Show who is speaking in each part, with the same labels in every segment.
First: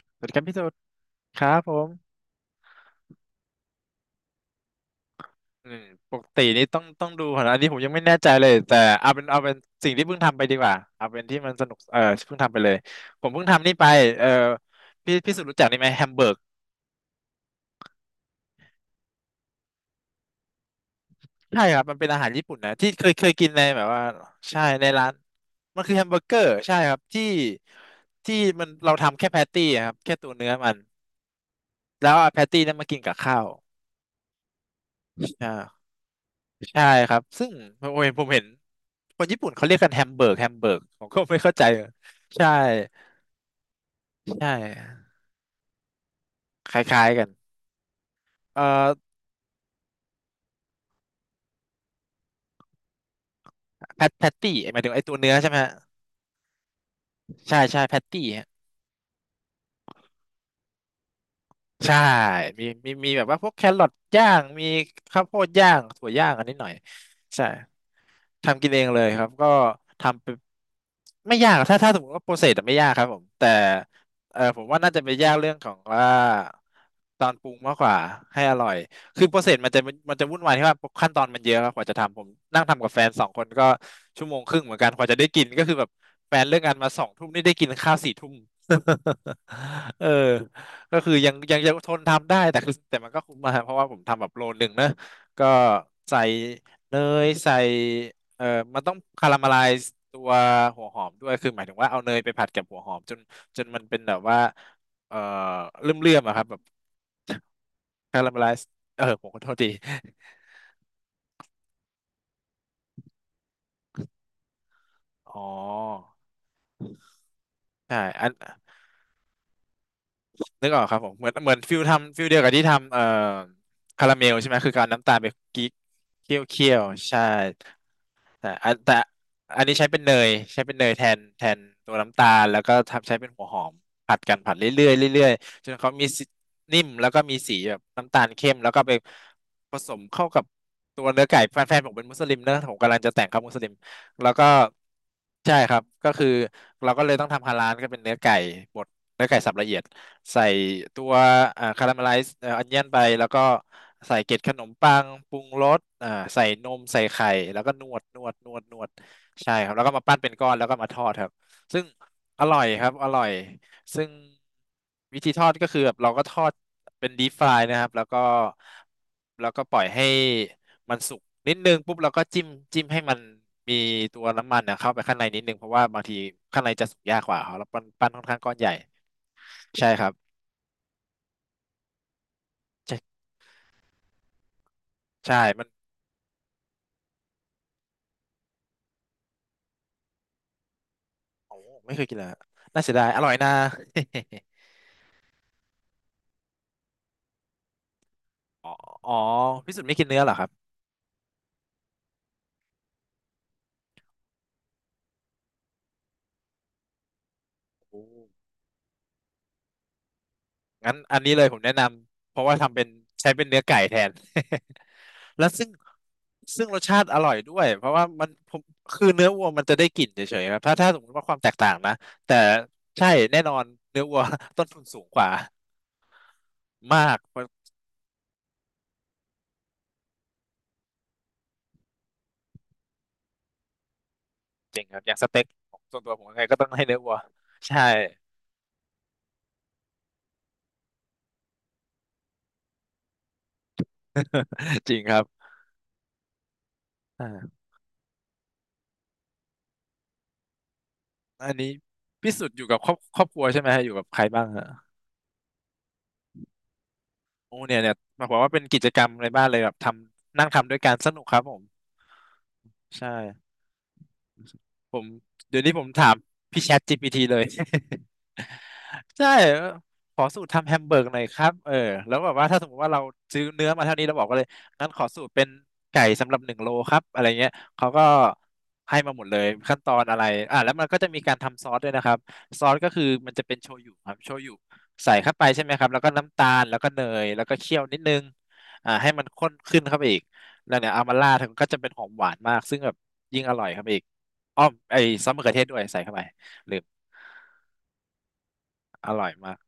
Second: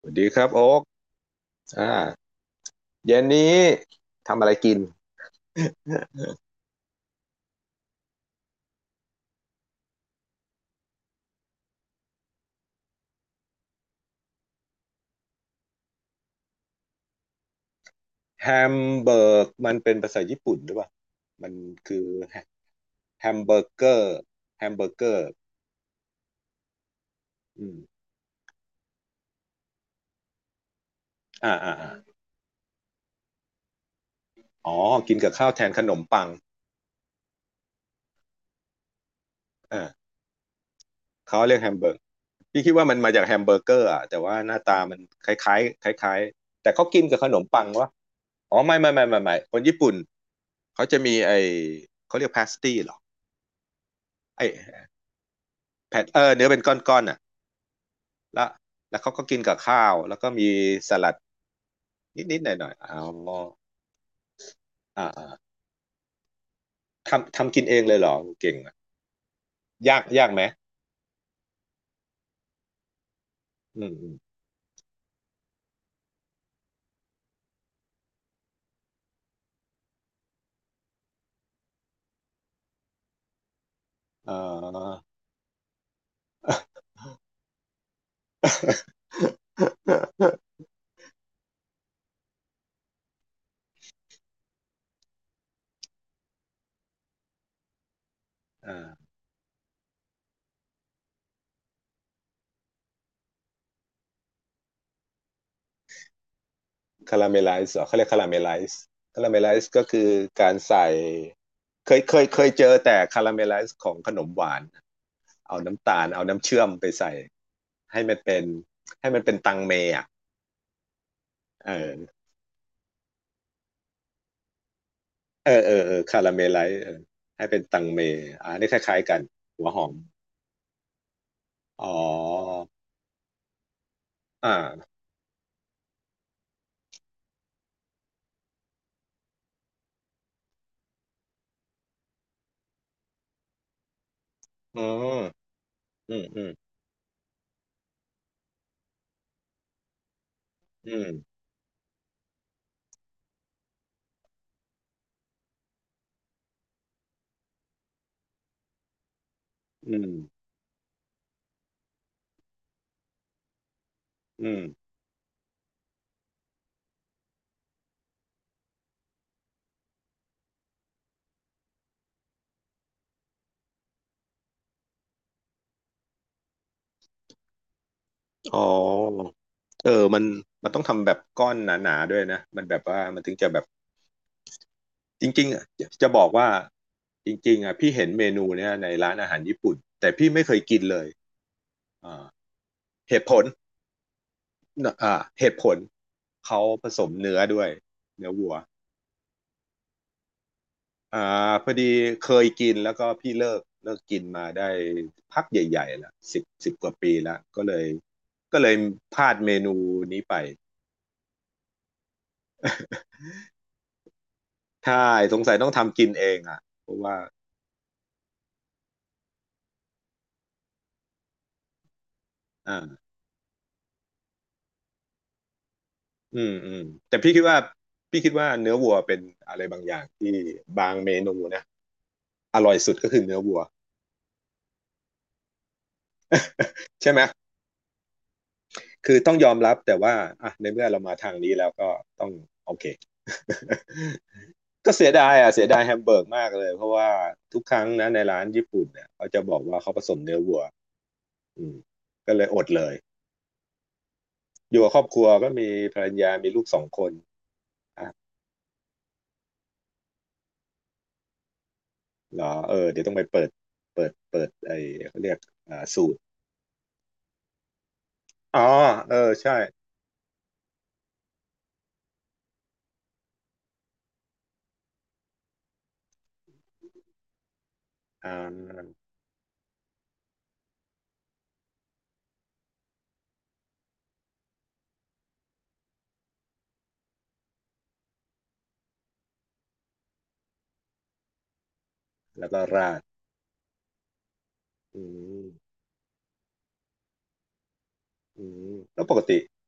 Speaker 1: สวัส
Speaker 2: สวั
Speaker 1: ดี
Speaker 2: สดี
Speaker 1: ค
Speaker 2: ครั
Speaker 1: รั
Speaker 2: บ
Speaker 1: บ
Speaker 2: พี่
Speaker 1: โอ๊
Speaker 2: สุด
Speaker 1: ก
Speaker 2: ครับผ
Speaker 1: อ่า
Speaker 2: ม
Speaker 1: เย็นนี้ทำอะไรกิน
Speaker 2: อืมปก ตินี่ต้องดูก่อนนะอันนี้ผมยังไม่แน่ใจเลยแต่เอาเป็นสิ่งที่เพิ่งทำไปดีกว่าเอาเป็นที่มันสนุกเออเพิ่งทำไปเลยผมเพิ่งทำนี่ไปเออพี่สุดรู้จักนี่ไหมแฮมเบอร์ก
Speaker 1: แฮมเบิร์ก มันเป็นภาษาญี่ปุ่นหรือเปล่ามัน
Speaker 2: ใช่ครับมั
Speaker 1: คื
Speaker 2: น
Speaker 1: อ
Speaker 2: เป็นอาหาร
Speaker 1: แ
Speaker 2: ญี่ปุ่นนะที่เคยเค
Speaker 1: ฮ
Speaker 2: ย
Speaker 1: ม
Speaker 2: กิ
Speaker 1: เบ
Speaker 2: น
Speaker 1: อ
Speaker 2: ใน
Speaker 1: ร์
Speaker 2: แบ
Speaker 1: เก
Speaker 2: บ
Speaker 1: อ
Speaker 2: ว่า
Speaker 1: ร์
Speaker 2: ใช่
Speaker 1: แฮมเบ
Speaker 2: ใน
Speaker 1: อร์เก
Speaker 2: ร้า
Speaker 1: อ
Speaker 2: น
Speaker 1: ร์
Speaker 2: มันคือแฮมเบอร์เกอร์ใช่ครับที่
Speaker 1: อืม
Speaker 2: ที่มันเราทำแค่แพตตี้อะครับแค่ตัวเนื้อมัน
Speaker 1: อ่าอ่า
Speaker 2: แล้
Speaker 1: อา
Speaker 2: วเอาแพตตี้นั้นมากินกับข้าว
Speaker 1: อ๋อกินกับข้า
Speaker 2: อ่
Speaker 1: วแทนข
Speaker 2: า
Speaker 1: นมปัง
Speaker 2: ใช่ครับ ซึ่งผมเห็นคนญี่ปุ่นเขาเรียก
Speaker 1: อ่า
Speaker 2: กันแฮมเบิร์กผมก็ไม่
Speaker 1: เขา
Speaker 2: เข้า
Speaker 1: เรียก
Speaker 2: ใจ
Speaker 1: แฮมเบิร์ก
Speaker 2: ใช่
Speaker 1: พี่คิดว่ามันมาจากแฮมเบอร์เกอร์อ่ะแต่ว่า
Speaker 2: ใช่
Speaker 1: หน้าตามันคล้ายๆคล้ายๆแต่
Speaker 2: ค
Speaker 1: เขากิน
Speaker 2: ล้าย
Speaker 1: กับ
Speaker 2: ๆกั
Speaker 1: ข
Speaker 2: น
Speaker 1: นมปังวะอ๋อ
Speaker 2: เอ่อ
Speaker 1: ไม่ไม่ไม่ไม่ไม่คนญี่ปุ่นเขาจะมีไอเขาเรียกพาสตี้เหรอ
Speaker 2: แพตแพต
Speaker 1: ไอ
Speaker 2: ตี้หมายถึงไอ้ตัวเนื้อใช่ไหมฮะ
Speaker 1: แผ่นเนื้อเป็นก้อนๆอ่ะ
Speaker 2: ใช่ใช่แพตตี้
Speaker 1: แล้วแล้วเขาก็กินกับข้าวแล้วก็มีสลัด
Speaker 2: ใช่
Speaker 1: นิดๆห
Speaker 2: มี
Speaker 1: น่อยๆ
Speaker 2: มี
Speaker 1: อ๋อ
Speaker 2: มีแบบว่าพวกแครอทย่างมี
Speaker 1: อ่า
Speaker 2: ข้า
Speaker 1: อ่า
Speaker 2: วโพดย่างถั่วย่างอันนิดหน่อย
Speaker 1: ทำ
Speaker 2: ใช่
Speaker 1: ทำกินเองเลยเหรอเก่ง
Speaker 2: ทำกิน
Speaker 1: อะ
Speaker 2: เองเลยครับก็
Speaker 1: ยาก
Speaker 2: ทำ
Speaker 1: ยา
Speaker 2: ไป
Speaker 1: กไหม
Speaker 2: ไม่ยากถ้าสมมติว่าโปรเซสไม่ยากครับผมแต่
Speaker 1: อืมอืม
Speaker 2: เออผมว่าน่าจะไปยากเรื่องของว่าตอนปรุงมากกว่า ให้อร่อยคือโปรเซสมันจะวุ่นวายที่ว่าขั้นตอนมันเยอะครับกว่าจะทำผมนั่งทำกับแฟนสองคนก็ชั่ว
Speaker 1: อ่
Speaker 2: โมงครึ่งเหมือนกันก
Speaker 1: า
Speaker 2: ว่าจะได้กินก็คือแบบแฟนเลิกงานมาสองทุ่มนี่ได้กินข้าวสี่ทุ่ม เออ ก็คือยังทนทำได้แต่คือแต่มันก็คุ้มมาเพราะว่าผมทำแบบโลหนึ่งนะก็ใส่เนยใส่เอ่อมัน
Speaker 1: อ่า
Speaker 2: ต้องคาราเมลไลซ์ตัวหัวหอมด้วยคือหมายถึงว่าเอาเนยไปผัดกับหัวหอมจนมันเป็นแบบว่าเอ่อเลื่อมอะครับแบบ
Speaker 1: คาราเมลไลซ์เหรอเขาเรียกคา
Speaker 2: คา
Speaker 1: รา
Speaker 2: รา
Speaker 1: เม
Speaker 2: เมล
Speaker 1: ล
Speaker 2: ไล
Speaker 1: ไล
Speaker 2: ซ์
Speaker 1: ซ์
Speaker 2: เออ
Speaker 1: คา
Speaker 2: ผ
Speaker 1: รา
Speaker 2: ม
Speaker 1: เม
Speaker 2: ขอ
Speaker 1: ลไล
Speaker 2: โทษที
Speaker 1: ซ์ก็คือการใส่เคยเจอแต่คาราเมลไลซ์ของขนมหวาน
Speaker 2: อ๋
Speaker 1: เอาน้ำตาล
Speaker 2: อ
Speaker 1: เอาน้ำเชื่อมไปใส่
Speaker 2: ใช่
Speaker 1: ให้มัน
Speaker 2: อัน
Speaker 1: เป็นให้มันเป็นตังเมอ่ะ
Speaker 2: นึกออกครับผมเหมือน
Speaker 1: เอ
Speaker 2: ฟิล
Speaker 1: อ
Speaker 2: ทำฟิลเดียวกับที่ทำคาราเมลใช่ไหมคือการเอาน้ำตาลไป
Speaker 1: เออ
Speaker 2: กิ๊
Speaker 1: เอ
Speaker 2: ก
Speaker 1: อเออคารา
Speaker 2: เคี่ย
Speaker 1: เม
Speaker 2: ว
Speaker 1: ลไล
Speaker 2: เคี่ย
Speaker 1: ซ์
Speaker 2: ว
Speaker 1: เออ
Speaker 2: ใช่
Speaker 1: ให้เป็นตังเม
Speaker 2: แต่
Speaker 1: อ่านี่
Speaker 2: อั
Speaker 1: ค
Speaker 2: นแต่
Speaker 1: ล้ายๆกัน
Speaker 2: อั
Speaker 1: หั
Speaker 2: น
Speaker 1: ว
Speaker 2: นี้
Speaker 1: หอ
Speaker 2: ใช้
Speaker 1: ม
Speaker 2: เป็นเนยใช้เป็นเนยแทน
Speaker 1: อ๋อ
Speaker 2: ตัวน้ำตาลแล้วก็ทำใช้เป็นหัวหอมผัดกันผัดเรื่อ
Speaker 1: อ่า
Speaker 2: ยๆเรื่อยๆจนเขามีสีนิ่มแล้วก็มีสีแบบน้ำตาลเข้มแล้วก็ไปผสมเข้ากับตัวเนื้อไก่แฟนผมเป็นมุสลิมนะผมกำลังจะแต่งครับมุสลิมแล้วก็
Speaker 1: อ๋อ
Speaker 2: ใช่ครับก็
Speaker 1: อืม
Speaker 2: คือ
Speaker 1: อืม
Speaker 2: เราก็เลยต้องทำฮาลาลก็เป็นเนื้อไก่บด เนื้อไก่สับละเอียดใส่
Speaker 1: อื
Speaker 2: ตั
Speaker 1: ม
Speaker 2: วอ่าคาราเมลไลซ์เอ่ออนเนียนไปแล้วก็ใส่เกล็ดขนมปังปรุงรสอ่าใส่นมใส่ไข่แล้วก็นวดใช่ครับแล้ว
Speaker 1: อื
Speaker 2: ก็มา
Speaker 1: ม
Speaker 2: ปั้นเป็นก้อนแล้วก็มาทอดครับซึ่งอร่อยครับอร่อยซึ่ง
Speaker 1: อืม
Speaker 2: วิธีทอดก็คือแบบเราก็ทอดเป็นดีฟรายนะครับแล้วก็ปล่อยให้มันสุกนิดนึงปุ๊บเราก็จิ้มจิ้มให้มันมีตัวน้ำมันนะเข้าไปข้างในนิดนึงเพราะว่าบางทีข้างในจะสุกยากกว่าครับแล้วปั้นค่อนข้างก้อ
Speaker 1: อ๋
Speaker 2: น
Speaker 1: อ
Speaker 2: ใหญ่ ใช่
Speaker 1: เอ
Speaker 2: ค
Speaker 1: อ
Speaker 2: รับ
Speaker 1: มันมันต้องทำแบบก้อนหนาๆด้วยนะมันแบบว่า
Speaker 2: ใช่
Speaker 1: มันถึงจะแบบจ
Speaker 2: ใช่
Speaker 1: ริงๆ
Speaker 2: มั
Speaker 1: อ่ะ
Speaker 2: น
Speaker 1: จะจะบอกว่าจริงๆอ่ะพี่เห็นเมนูเนี้ยในร้านอาหารญี่ปุ่นแต่พี่ไม่เคยกินเลย
Speaker 2: โอ้ไม่เคยกินเล
Speaker 1: อ่า
Speaker 2: ยอะน่าเสียดาย
Speaker 1: เห
Speaker 2: อ
Speaker 1: ตุ
Speaker 2: ร่อ
Speaker 1: ผ
Speaker 2: ย
Speaker 1: ล
Speaker 2: นะ
Speaker 1: อ่าเหตุผลเขาผสมเนื้อด้วยเนื้อวัว
Speaker 2: อ๋ออ๋อพี่สุดไม่กินเนื้อเหรอครับ
Speaker 1: อ่าพอดีเคยกินแล้วก็พี่เลิกกินมาได้พักใหญ่ๆละสิบสิบกว่าปีละก็เลย
Speaker 2: โอ้
Speaker 1: ก็เลยพลาดเมนูนี้ไป
Speaker 2: งั้นอันนี้เลยผมแนะนำเพราะว่าทำเป็นใช้เป็นเนื้อไก่แทน
Speaker 1: ใช่ส ง
Speaker 2: แล้ว
Speaker 1: สัยต้
Speaker 2: ซึ่
Speaker 1: อ
Speaker 2: ง
Speaker 1: งทำกินเองอ่ะ
Speaker 2: ซึ่งรส
Speaker 1: เพราะ
Speaker 2: ชาติ
Speaker 1: ว่า
Speaker 2: อร่อยด้วยเพราะว่ามันผมคือเนื้อวัวมันจะได้กลิ่นเฉยๆครับถ้าสมมติว่าความแตกต่างนะแต่ใช่
Speaker 1: อ่า
Speaker 2: แน่นอนเนื้อวัว ต้นทุนสูงกว่า
Speaker 1: อืมอืม
Speaker 2: มา
Speaker 1: แต่
Speaker 2: ก
Speaker 1: พี่
Speaker 2: เพ
Speaker 1: คิด
Speaker 2: ราะ
Speaker 1: ว่าพี่คิดว่าเนื้อวัวเป็นอะไรบางอย่างที่บางเมนูนะอร่อยสุดก็คือเนื้อวัว
Speaker 2: จริงครับอย่างสเต็กของส่วนตัวผมยังไงก็ต้องให้เนื้อ
Speaker 1: ใช่
Speaker 2: วัว
Speaker 1: ไหม
Speaker 2: ใช่
Speaker 1: คือต้องยอมรับแต่ว่าอ่ะในเมื่อเรามาทางนี้แล้วก็ต้องโอเค
Speaker 2: จ
Speaker 1: ก็
Speaker 2: ริง
Speaker 1: เสีย
Speaker 2: ครับ
Speaker 1: ดายอ่ะเสียดายแฮมเบอร์กมากเลยเพราะว่าทุกครั้งนะในร้านญี่ปุ่นเนี่ยเขาจะบอกว่าเขาผสมเนื้อวัว
Speaker 2: อัน
Speaker 1: อื
Speaker 2: นี้
Speaker 1: มก็
Speaker 2: พี่
Speaker 1: เล
Speaker 2: สุ
Speaker 1: ย
Speaker 2: ด
Speaker 1: อ
Speaker 2: อยู่
Speaker 1: ด
Speaker 2: กับ
Speaker 1: เล
Speaker 2: คร
Speaker 1: ย
Speaker 2: อบครอบครัวใช่ไหมฮะอยู่กับใครบ้างฮะ
Speaker 1: อยู่กับครอบครัวก็มีภรรยามีลูกสองคน
Speaker 2: โอ้เนี่ยเนี่ยบอกว่าเป็นกิจกรรมในบ้านเลยแบบทำนั่งทำด้วยกันสนุกครับผม
Speaker 1: เหรอเออเดี๋ยว
Speaker 2: ใช่
Speaker 1: ต้องไปเปิดเปิดไอ้
Speaker 2: ผม
Speaker 1: เขาเรียก
Speaker 2: เดี๋ยวนี้
Speaker 1: อ่า
Speaker 2: ผม
Speaker 1: สู
Speaker 2: ถาม
Speaker 1: ตร
Speaker 2: พี่แชท GPT เลย
Speaker 1: อ๋อเออ
Speaker 2: ใช่
Speaker 1: ใช่
Speaker 2: ขอสูตรทำแฮมเบอร์กหน่อยครับเออแล้วแบบว่าถ้าสมมติว่าเราซื้อเนื้อมาเท่านี้เราบอกก็เลยงั้นขอสูตรเป็นไก่สำหรับหนึ่งโลครับอะไรเงี้ยเขาก็
Speaker 1: อ่า
Speaker 2: ให้มาหมดเลยขั้นตอนอะไรอ่ะแล้วมันก็จะมีการทำซอสด้วยนะครับซอสก็คือมันจะเป็นโชยุครับโชยุใส่เข้าไปใช่ไหมครับแล้วก็น้ำตาลแล้วก็เนยแล้วก็เคี่ยวนิดนึงอ่าให้มันข้นขึ้นเข้าไปอีกแล้วเนี่ยเอามาราดก็จะเป็นหอมหวาน
Speaker 1: แล้ว
Speaker 2: มา
Speaker 1: ก็
Speaker 2: กซึ่งแบ
Speaker 1: รา
Speaker 2: บ
Speaker 1: ด
Speaker 2: ยิ่งอร่อยครับอีกอ้อม
Speaker 1: อื
Speaker 2: ไอ้ซอสมะ
Speaker 1: ม
Speaker 2: เขือเทศด้วยใส่เข้าไปลืม
Speaker 1: อืมแล้ว
Speaker 2: อ
Speaker 1: ปก
Speaker 2: ร่อย
Speaker 1: ติ
Speaker 2: มาก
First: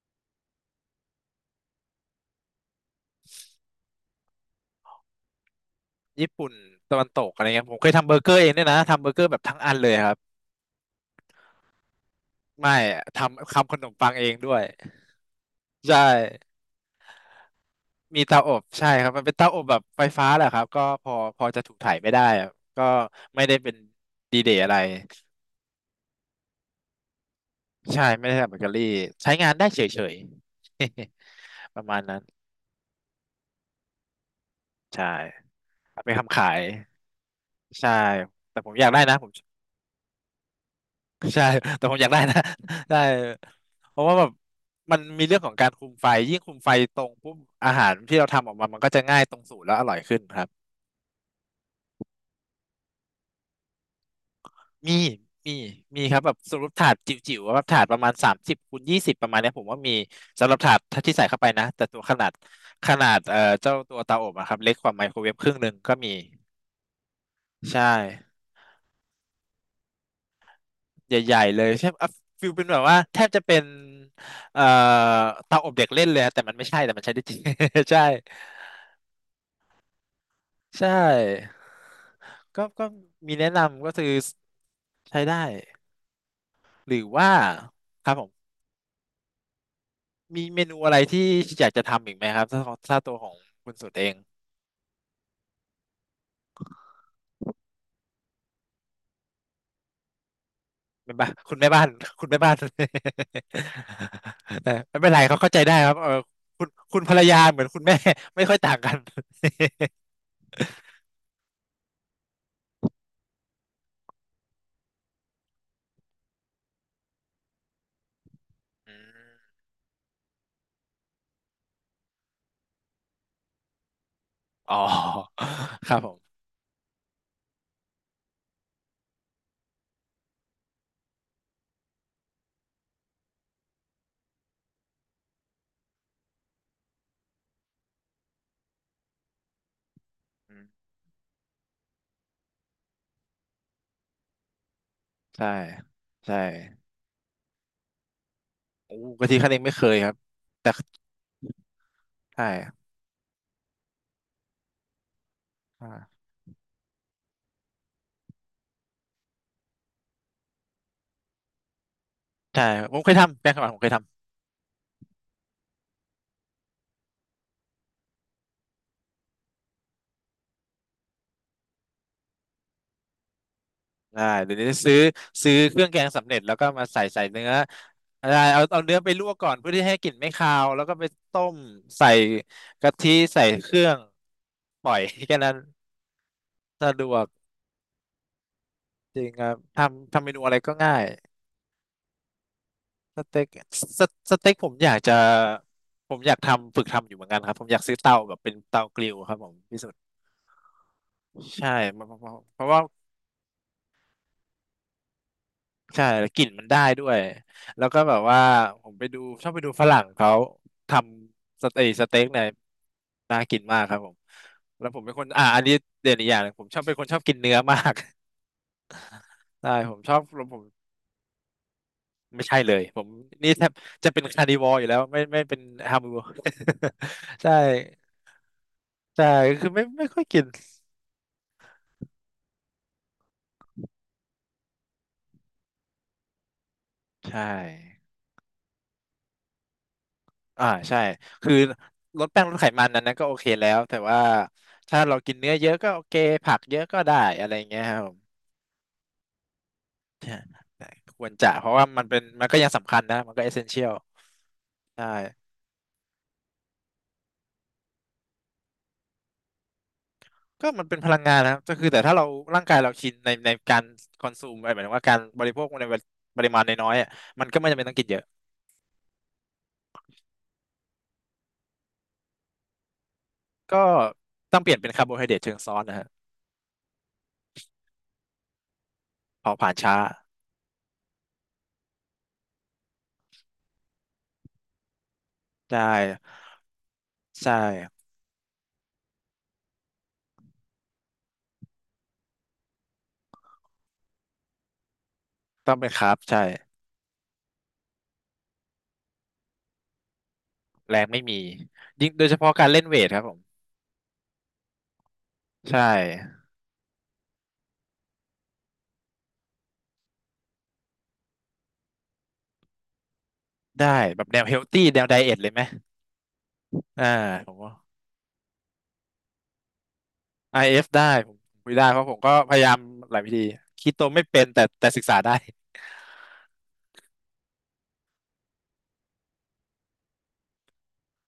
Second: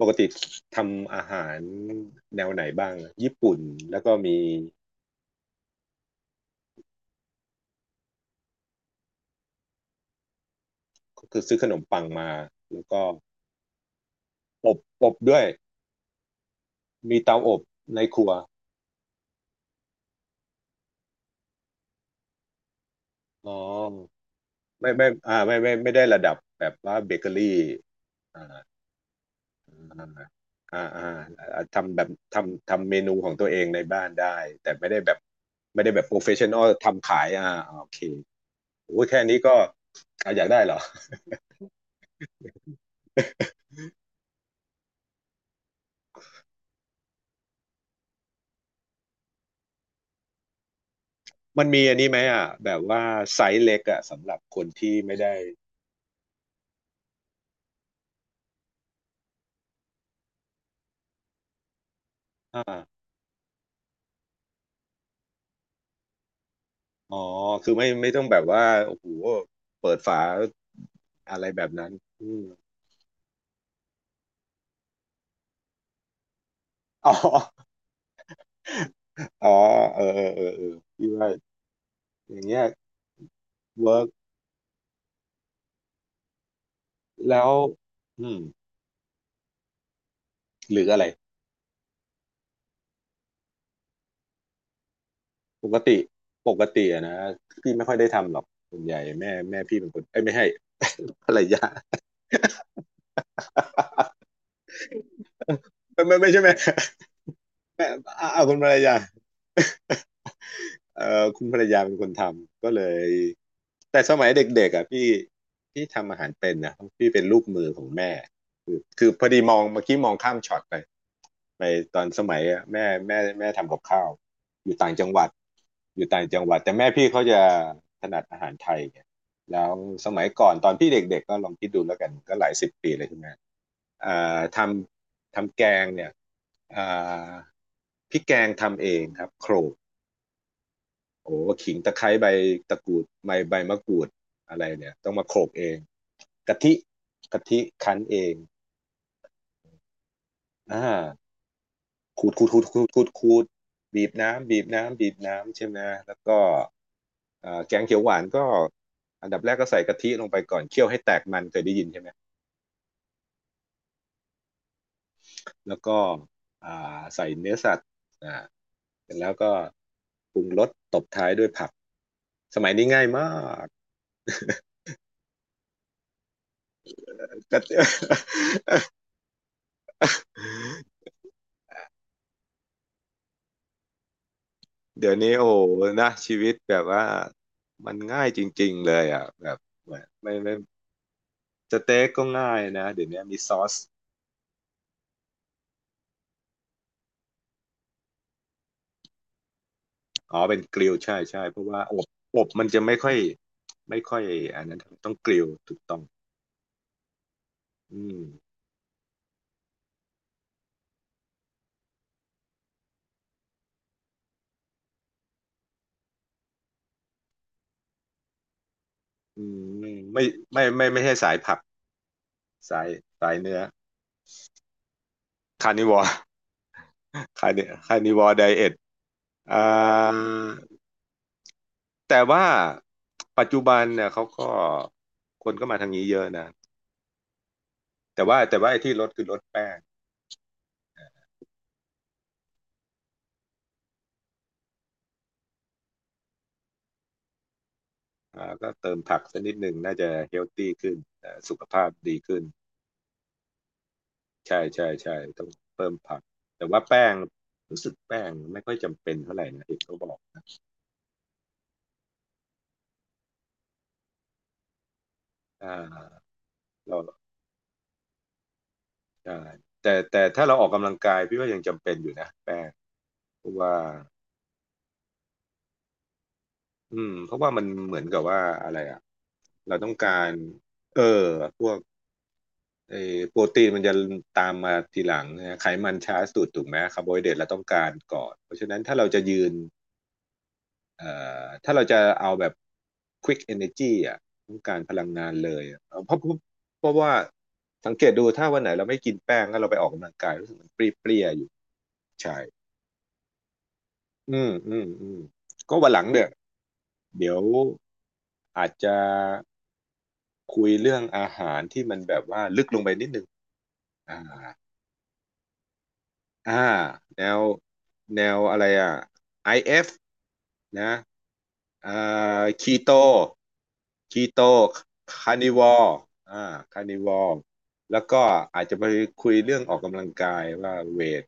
Speaker 1: ปกติทำอาหารแนวไหนบ้างอะญี่ปุ่นแล้วก็มี
Speaker 2: ญี่ปุ่นตะวันตกอะไรเงี้ยผมเคยทำเบอร์เกอร์เองด้วยนะทำเบอร์เกอร์แบบทั้งอันเลยครับ
Speaker 1: คือซื้อขนมปังมา
Speaker 2: ไม่
Speaker 1: แล้วก็
Speaker 2: ทำขนมปังเองด้วย
Speaker 1: อบอบด้วย
Speaker 2: ใช่
Speaker 1: มีเตาอบในค
Speaker 2: มี
Speaker 1: รัว
Speaker 2: เตาอบใช่ครับมันเป็นเตาอบแบบไฟฟ้าแหละครับก็พอจะถูกถ่ายไม่ได้อะก็ไม่
Speaker 1: อ๋
Speaker 2: ได้
Speaker 1: อ
Speaker 2: เป็นดีเดย์อะไร
Speaker 1: ไม่ไม่ได้ระดับแบบว่าเบเกอรี่
Speaker 2: ใช่ไม่ได้
Speaker 1: อ่า
Speaker 2: ทำเบเกอรี่ใช้งานได้เฉย
Speaker 1: อ่าอ่า
Speaker 2: ๆ
Speaker 1: อ่า
Speaker 2: ประ
Speaker 1: ทำ
Speaker 2: มา
Speaker 1: แบ
Speaker 2: ณ
Speaker 1: บ
Speaker 2: นั้น
Speaker 1: ทำเมนูของตัวเองในบ้านได้ แต่ไม่ได้
Speaker 2: ใช่
Speaker 1: แบบไม่ได้แบ
Speaker 2: เอา
Speaker 1: บ
Speaker 2: ไป
Speaker 1: โป
Speaker 2: ท
Speaker 1: รเฟ
Speaker 2: คำ
Speaker 1: ช
Speaker 2: ขา
Speaker 1: ชั่นอ
Speaker 2: ย
Speaker 1: ลทำขายอ่าโอ
Speaker 2: ใช่
Speaker 1: เค
Speaker 2: แต่ผมอยาก
Speaker 1: โอ้
Speaker 2: ได้
Speaker 1: ย
Speaker 2: นะ
Speaker 1: แค่
Speaker 2: ผม
Speaker 1: นี้ก็อ่ะอยากได้เหรอ
Speaker 2: ใช่ แต่ผมอยากได้นะ ได้เพราะว่าแบบมันมีเรื่องของการคุมไฟยิ่งคุมไฟตรงปุ๊บอาหารที่เราทำออกมา มันก็จะง่ายตรงสูตรแล้วอร่อยขึ้นครับ
Speaker 1: มันมีอันนี้ไหมอ่ะแบบว่าไซส์เล็กอ่ะสำหรับคน
Speaker 2: มี
Speaker 1: ที่ไม่ได้
Speaker 2: มีมีครับแบบสำหรับถาดจิ๋วๆว่าถาดประมาณ30 คูณ 20ประมาณเนี้ยผมว่ามีสำหรับถาดที่ใส่เข้าไปนะแต่ตัวขนาด
Speaker 1: อ่า
Speaker 2: ขนาดเจ้าตัวเตาอบอะครับเล็กกว่าไมโครเวฟครึ่งหนึ่งก็มี
Speaker 1: อ๋อ คือ
Speaker 2: ใช่
Speaker 1: ไม่ต้องแบบว่าโอ้โหเปิดฝา
Speaker 2: ให
Speaker 1: อะ
Speaker 2: ญ่
Speaker 1: ไร
Speaker 2: ๆเล
Speaker 1: แบ
Speaker 2: ย
Speaker 1: บ
Speaker 2: ใช่
Speaker 1: นั้น
Speaker 2: อ่ะ
Speaker 1: อืม
Speaker 2: ฟิลเป็นแบบว่าแทบจะเป็นเอ่อเตาอบเด็กเล่นเลยอะแต่มันไม่ใช่แต่มัน
Speaker 1: อ๋
Speaker 2: ใช้ได้จริง
Speaker 1: อ
Speaker 2: ใช่
Speaker 1: อ๋อเออเออเออเออ
Speaker 2: ใช
Speaker 1: พี่ว่า
Speaker 2: ่
Speaker 1: อย่างเงี้
Speaker 2: ก็
Speaker 1: ย
Speaker 2: ก็มีแนะนำก็
Speaker 1: เวิ
Speaker 2: คื
Speaker 1: ร์ก
Speaker 2: อใช้ได้หรือว่า
Speaker 1: แล้ว
Speaker 2: ครับผ
Speaker 1: อื
Speaker 2: ม
Speaker 1: ม
Speaker 2: มีเม
Speaker 1: ห
Speaker 2: นู
Speaker 1: รือ
Speaker 2: อะ
Speaker 1: อะ
Speaker 2: ไร
Speaker 1: ไร
Speaker 2: ที่อยากจะทำอีกไหมครับถ้าถ้าตัวของคุณสุดเอง
Speaker 1: ปกติปกติอะนะพี่ไม่ค่อยได้ทำหรอกส่วนใหญ่แม่พี่เป็นคนเอ้ยไม่ให้
Speaker 2: แม่
Speaker 1: ภ
Speaker 2: บ้า
Speaker 1: ร
Speaker 2: น
Speaker 1: ร
Speaker 2: คุณ
Speaker 1: ยา
Speaker 2: แม่บ้าน คุณแม่บ้าน แต่ไม่เป็นไรเขา เข้าใจได้ครับ
Speaker 1: ไม่
Speaker 2: เออ
Speaker 1: ไม่ไม่ใช่แม่
Speaker 2: คุณ คุณภรรยาเหมือนคุณ
Speaker 1: แม่
Speaker 2: แม่
Speaker 1: อ่ะ อ่ะ
Speaker 2: ไม่
Speaker 1: คุ
Speaker 2: ค่อ
Speaker 1: ณ
Speaker 2: ย
Speaker 1: ภร
Speaker 2: ต่า
Speaker 1: ร
Speaker 2: งกั
Speaker 1: ยา
Speaker 2: น
Speaker 1: เออคุณภรรยาเป็นคนทำก็เลยแต่สมัยเด็กๆอ่ะพี่พี่ทำอาหารเป็นนะพี่เป็นลูกมือของแม่คือ
Speaker 2: อื
Speaker 1: คือพอดี
Speaker 2: ม
Speaker 1: มองเมื่อกี้มองข้ามช็อตไปไปตอนสมัยอะแม่ทำกับข้าวอ
Speaker 2: อ๋
Speaker 1: ยู่
Speaker 2: อ
Speaker 1: ต่างจังหวัด
Speaker 2: ครั
Speaker 1: อ
Speaker 2: บ
Speaker 1: ยู่
Speaker 2: ผ
Speaker 1: ต่าง
Speaker 2: ม
Speaker 1: จังหวัดแต่แม่พี่เขาจะถนัดอาหารไทยไงแล้วสมัยก่อนตอนพี่เด็กๆก็ลองคิดดูแล้วกันก็หลายสิบปีเลยที่แม่อ่าทำแกงเนี่ยอ่าพริกแกงทำเองครับโขลก
Speaker 2: อืม
Speaker 1: โอ้ขิงตะไคร้ใบตะกรูดใบมะกรูดอะไรเนี่ยต้องมาโขล
Speaker 2: ใช่
Speaker 1: กเอง
Speaker 2: ใช่
Speaker 1: กะทิกะทิคั้นเอง
Speaker 2: โอ้กะทิคั้นเองไม่เคยครับแต่
Speaker 1: อ่า
Speaker 2: ใช่
Speaker 1: ขูดบีบน้ำใช่ไหมแล้
Speaker 2: อ่า
Speaker 1: วก็อ่าแกงเขียวหวานก็อันดับแรกก็ใส่กะทิลงไปก่อนเคี่ยวให้แตกมันเคยได้ยินใช่ไหม
Speaker 2: ใช่ผมเคยทำแป้งข้าวหวานผมเคยทำ
Speaker 1: แล้วก็อ่าใส่เนื้อสัตว์อ่าเสร็จแล้วก็ปรุงรสตบท้ายด้วยผักสมัยนี้ง่ายมาก
Speaker 2: ได้เดี๋ยวนี้ซื้อเครื่องแกงสำเร็จแล้วก็มาใส่เนื้อได้เอาเนื้อไปลวกก่อนเพื่อที่ให้กลิ่นไม่คาวแล้ วก็ไปต้มใส่กะทิใส่เครื่องปล่อย
Speaker 1: เดี๋ยว นี้
Speaker 2: แค่
Speaker 1: โอ้
Speaker 2: นั้น
Speaker 1: โหนะชีวิตแบบ
Speaker 2: สะด
Speaker 1: ว่า
Speaker 2: วก
Speaker 1: มันง่ายจริงๆเลย
Speaker 2: จ
Speaker 1: อ่ะ
Speaker 2: ริงค
Speaker 1: แบ
Speaker 2: รับ
Speaker 1: บ
Speaker 2: ทำ
Speaker 1: ไม่
Speaker 2: เมนู
Speaker 1: ไม่
Speaker 2: อะไรก็ง่าย
Speaker 1: สเต็กก็ง่ายนะเดี๋ยว
Speaker 2: ส
Speaker 1: นี้มี
Speaker 2: เต็ก
Speaker 1: ซอส
Speaker 2: สสเต็กผมอยากจะผมอยากทำฝึกทำอยู่เหมือนกันครับผมอยากซื้อเตาแบบเป็นเตากริลครับผมพี่สุด
Speaker 1: อ๋อเป็นกริลใช่ใช่เพราะ
Speaker 2: ใช่
Speaker 1: ว่าอ
Speaker 2: เพ
Speaker 1: บ
Speaker 2: ราะเพราะ
Speaker 1: อบ
Speaker 2: เพ
Speaker 1: มัน
Speaker 2: ราะ
Speaker 1: จะ
Speaker 2: ว่า
Speaker 1: ไม่ค่อยอันนั้นต้องกริลถูกต้อง
Speaker 2: ใช่แล้วกลิ่นมันได้ด้วยแล้วก็
Speaker 1: อื
Speaker 2: แบ
Speaker 1: ม
Speaker 2: บว่าผมไปดูชอบไปดูฝรั่งเขาทำสเต็กสเต็กเนี่ยน่ากินมากครับผมแล้วผมเป็นคนอ่าอันนี้เด่นอีกอย่างหนึ่งผมชอบเป็นคนชอบกินเนื้อมาก
Speaker 1: อืม
Speaker 2: ใช่
Speaker 1: ไม่
Speaker 2: ผมชอ
Speaker 1: ไม่
Speaker 2: บผ
Speaker 1: ไม่
Speaker 2: ม
Speaker 1: ไม่ไม่ใช่สายผัก
Speaker 2: ไม่ใช่เล
Speaker 1: สา
Speaker 2: ย
Speaker 1: ย
Speaker 2: ผม
Speaker 1: สาย
Speaker 2: นี่
Speaker 1: เนื้อ
Speaker 2: แทบจะเป็นคาร์นิวอร์อยู่แล้วไม่ไม่เป็น
Speaker 1: คานิว
Speaker 2: ฮา
Speaker 1: อ
Speaker 2: ร์บ
Speaker 1: ร์ คา
Speaker 2: ใช่
Speaker 1: คานิวอร์ไดเอท
Speaker 2: ใช่
Speaker 1: อ่า
Speaker 2: คือไม่ไม่ค่อยกิน
Speaker 1: แต่ว่าปัจจุบันเนี่ยเขาก็คนก็มาทางนี้เยอะนะ
Speaker 2: ใช่
Speaker 1: แต่ว่าไอ้ที่ลดคือลดแป้ง
Speaker 2: อ่าใช่คือลดแป้งลดไขมันนั้นนะก็โอเคแล้วแต่ว่าถ้าเรากินเนื้อเยอะก็โอเคผักเยอะก็ได้อะไรเงี้ยครับผม
Speaker 1: อ่าก็เติมผักสักนิดหนึ่งน่าจะ
Speaker 2: ใช
Speaker 1: เฮลตี้
Speaker 2: ่
Speaker 1: ขึ้น
Speaker 2: ควร
Speaker 1: อ่า
Speaker 2: จะ
Speaker 1: สุข
Speaker 2: เพราะ
Speaker 1: ภา
Speaker 2: ว่า
Speaker 1: พ
Speaker 2: มัน
Speaker 1: ดี
Speaker 2: เป็น
Speaker 1: ขึ้น
Speaker 2: มันก็ยังสำคัญนะมันก็เอเซนเชียล
Speaker 1: ใช่ใช่
Speaker 2: ใ
Speaker 1: ใช่ต้อ
Speaker 2: ช่
Speaker 1: งเพิ่มผักแต่ว่าแป้งรู้สึกแป้งไม่ค่อยจำเป็นเท่าไหร่นะเห็นเขาบอก
Speaker 2: ก็มันเป็นพลังงานนะครับก็คือแต่ถ้าเราร่างกายเราชินในการคอนซูมหมายถึงว่าการบริโภค
Speaker 1: อ่า
Speaker 2: ในปริมาณน้อย
Speaker 1: เรา
Speaker 2: ๆอ่ะมันก็ไม่จำเป็นต้องกินเยอะ
Speaker 1: ใช่แต่แต่ถ้าเราออกกำลังกายพี่ว่ายังจำเป็นอยู่นะแป้งเพราะว่า
Speaker 2: ก็ต้องเปลี่ยนเป็นคาร์โบไฮเดรตเชิงซ้อนนะฮะ
Speaker 1: อืมเพราะว่ามันเหมือนกับว่าอะไรอ่ะ
Speaker 2: เผาผลา
Speaker 1: เรา
Speaker 2: ญ
Speaker 1: ต้อ
Speaker 2: ช้า
Speaker 1: งการเออพวกไอ้โปรตีนมันจะตามมาทีหลังนะไข
Speaker 2: ได้
Speaker 1: มันช้าสุดถูกไหมคาร์โบไฮเดรตเรา
Speaker 2: ใช่
Speaker 1: ต้องการก่อนเพราะฉะนั้นถ้าเราจะยืน เอ่ถ้าเราจะเอาแบบ quick energy อ่ะต้องการพลังงานเลย
Speaker 2: ต้อง
Speaker 1: อะ
Speaker 2: เป็น
Speaker 1: เพ
Speaker 2: คาร์บ
Speaker 1: ราะเพราะ
Speaker 2: ใช่
Speaker 1: เพราะว่าสังเกตดูถ้าวันไหนเราไม่กินแป้งแล้วเราไปออกกำลังกายรู้สึกมันเป
Speaker 2: แรงไม่
Speaker 1: รี้ย
Speaker 2: มี
Speaker 1: ๆอยู่
Speaker 2: ยิ่งโดยเฉ
Speaker 1: ใช่
Speaker 2: พาะการเล่นเวทครับผม
Speaker 1: อืมอืมอืมก็
Speaker 2: ใช่
Speaker 1: วันหลังเนี่ยเดี๋ยวอาจจะคุยเรื่องอาหารที่มันแบบว่าลึกลงไปนิดนึง
Speaker 2: ได้
Speaker 1: อ่า
Speaker 2: แบบแนวเฮลตี้แนวไดเอทเลยไหม
Speaker 1: อ่า
Speaker 2: อ่า
Speaker 1: แนว
Speaker 2: ผมว่า
Speaker 1: แนวอะไรอ่ะ IF นะ
Speaker 2: IF ได้ผมคุยได้
Speaker 1: อ่า
Speaker 2: เพราะผมก็พยา
Speaker 1: คี
Speaker 2: ยาม
Speaker 1: โต
Speaker 2: หลายวิธีคีโต
Speaker 1: คี
Speaker 2: ไม่
Speaker 1: โต
Speaker 2: เป็นแต่แต่ศึกษา
Speaker 1: คา
Speaker 2: ได้
Speaker 1: ร์นิวอลอ่าคาร์นิวอลแล้วก็อาจจะไปคุยเรื่องออกกำลังกายว่าเวท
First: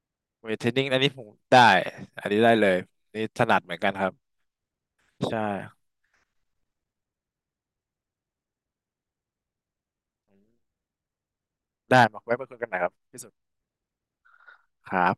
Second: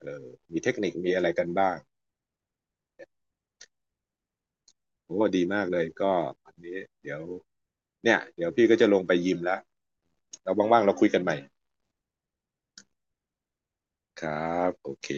Speaker 1: เออ
Speaker 2: เวท
Speaker 1: มี
Speaker 2: เทร
Speaker 1: เท
Speaker 2: น
Speaker 1: ค
Speaker 2: นิ่ง
Speaker 1: นิค
Speaker 2: อันนี้
Speaker 1: มี
Speaker 2: ผ
Speaker 1: อะ
Speaker 2: ม
Speaker 1: ไรกัน
Speaker 2: ได้
Speaker 1: บ้าง
Speaker 2: อันนี้ได้เลยนี่ถนัดเหมือนกันครับ
Speaker 1: โอ้
Speaker 2: ใช่
Speaker 1: ดีมากเลยก็อันนี้เดี๋ยวเนี่ยเดี๋ยวพี่ก็จะลงไปยิมแล้วเราว่างๆเราคุยกันใหม่
Speaker 2: ได้มาไว้มาคุยกันใหม่ครับพี่สุด
Speaker 1: ครับโอ
Speaker 2: ครั
Speaker 1: เค
Speaker 2: บ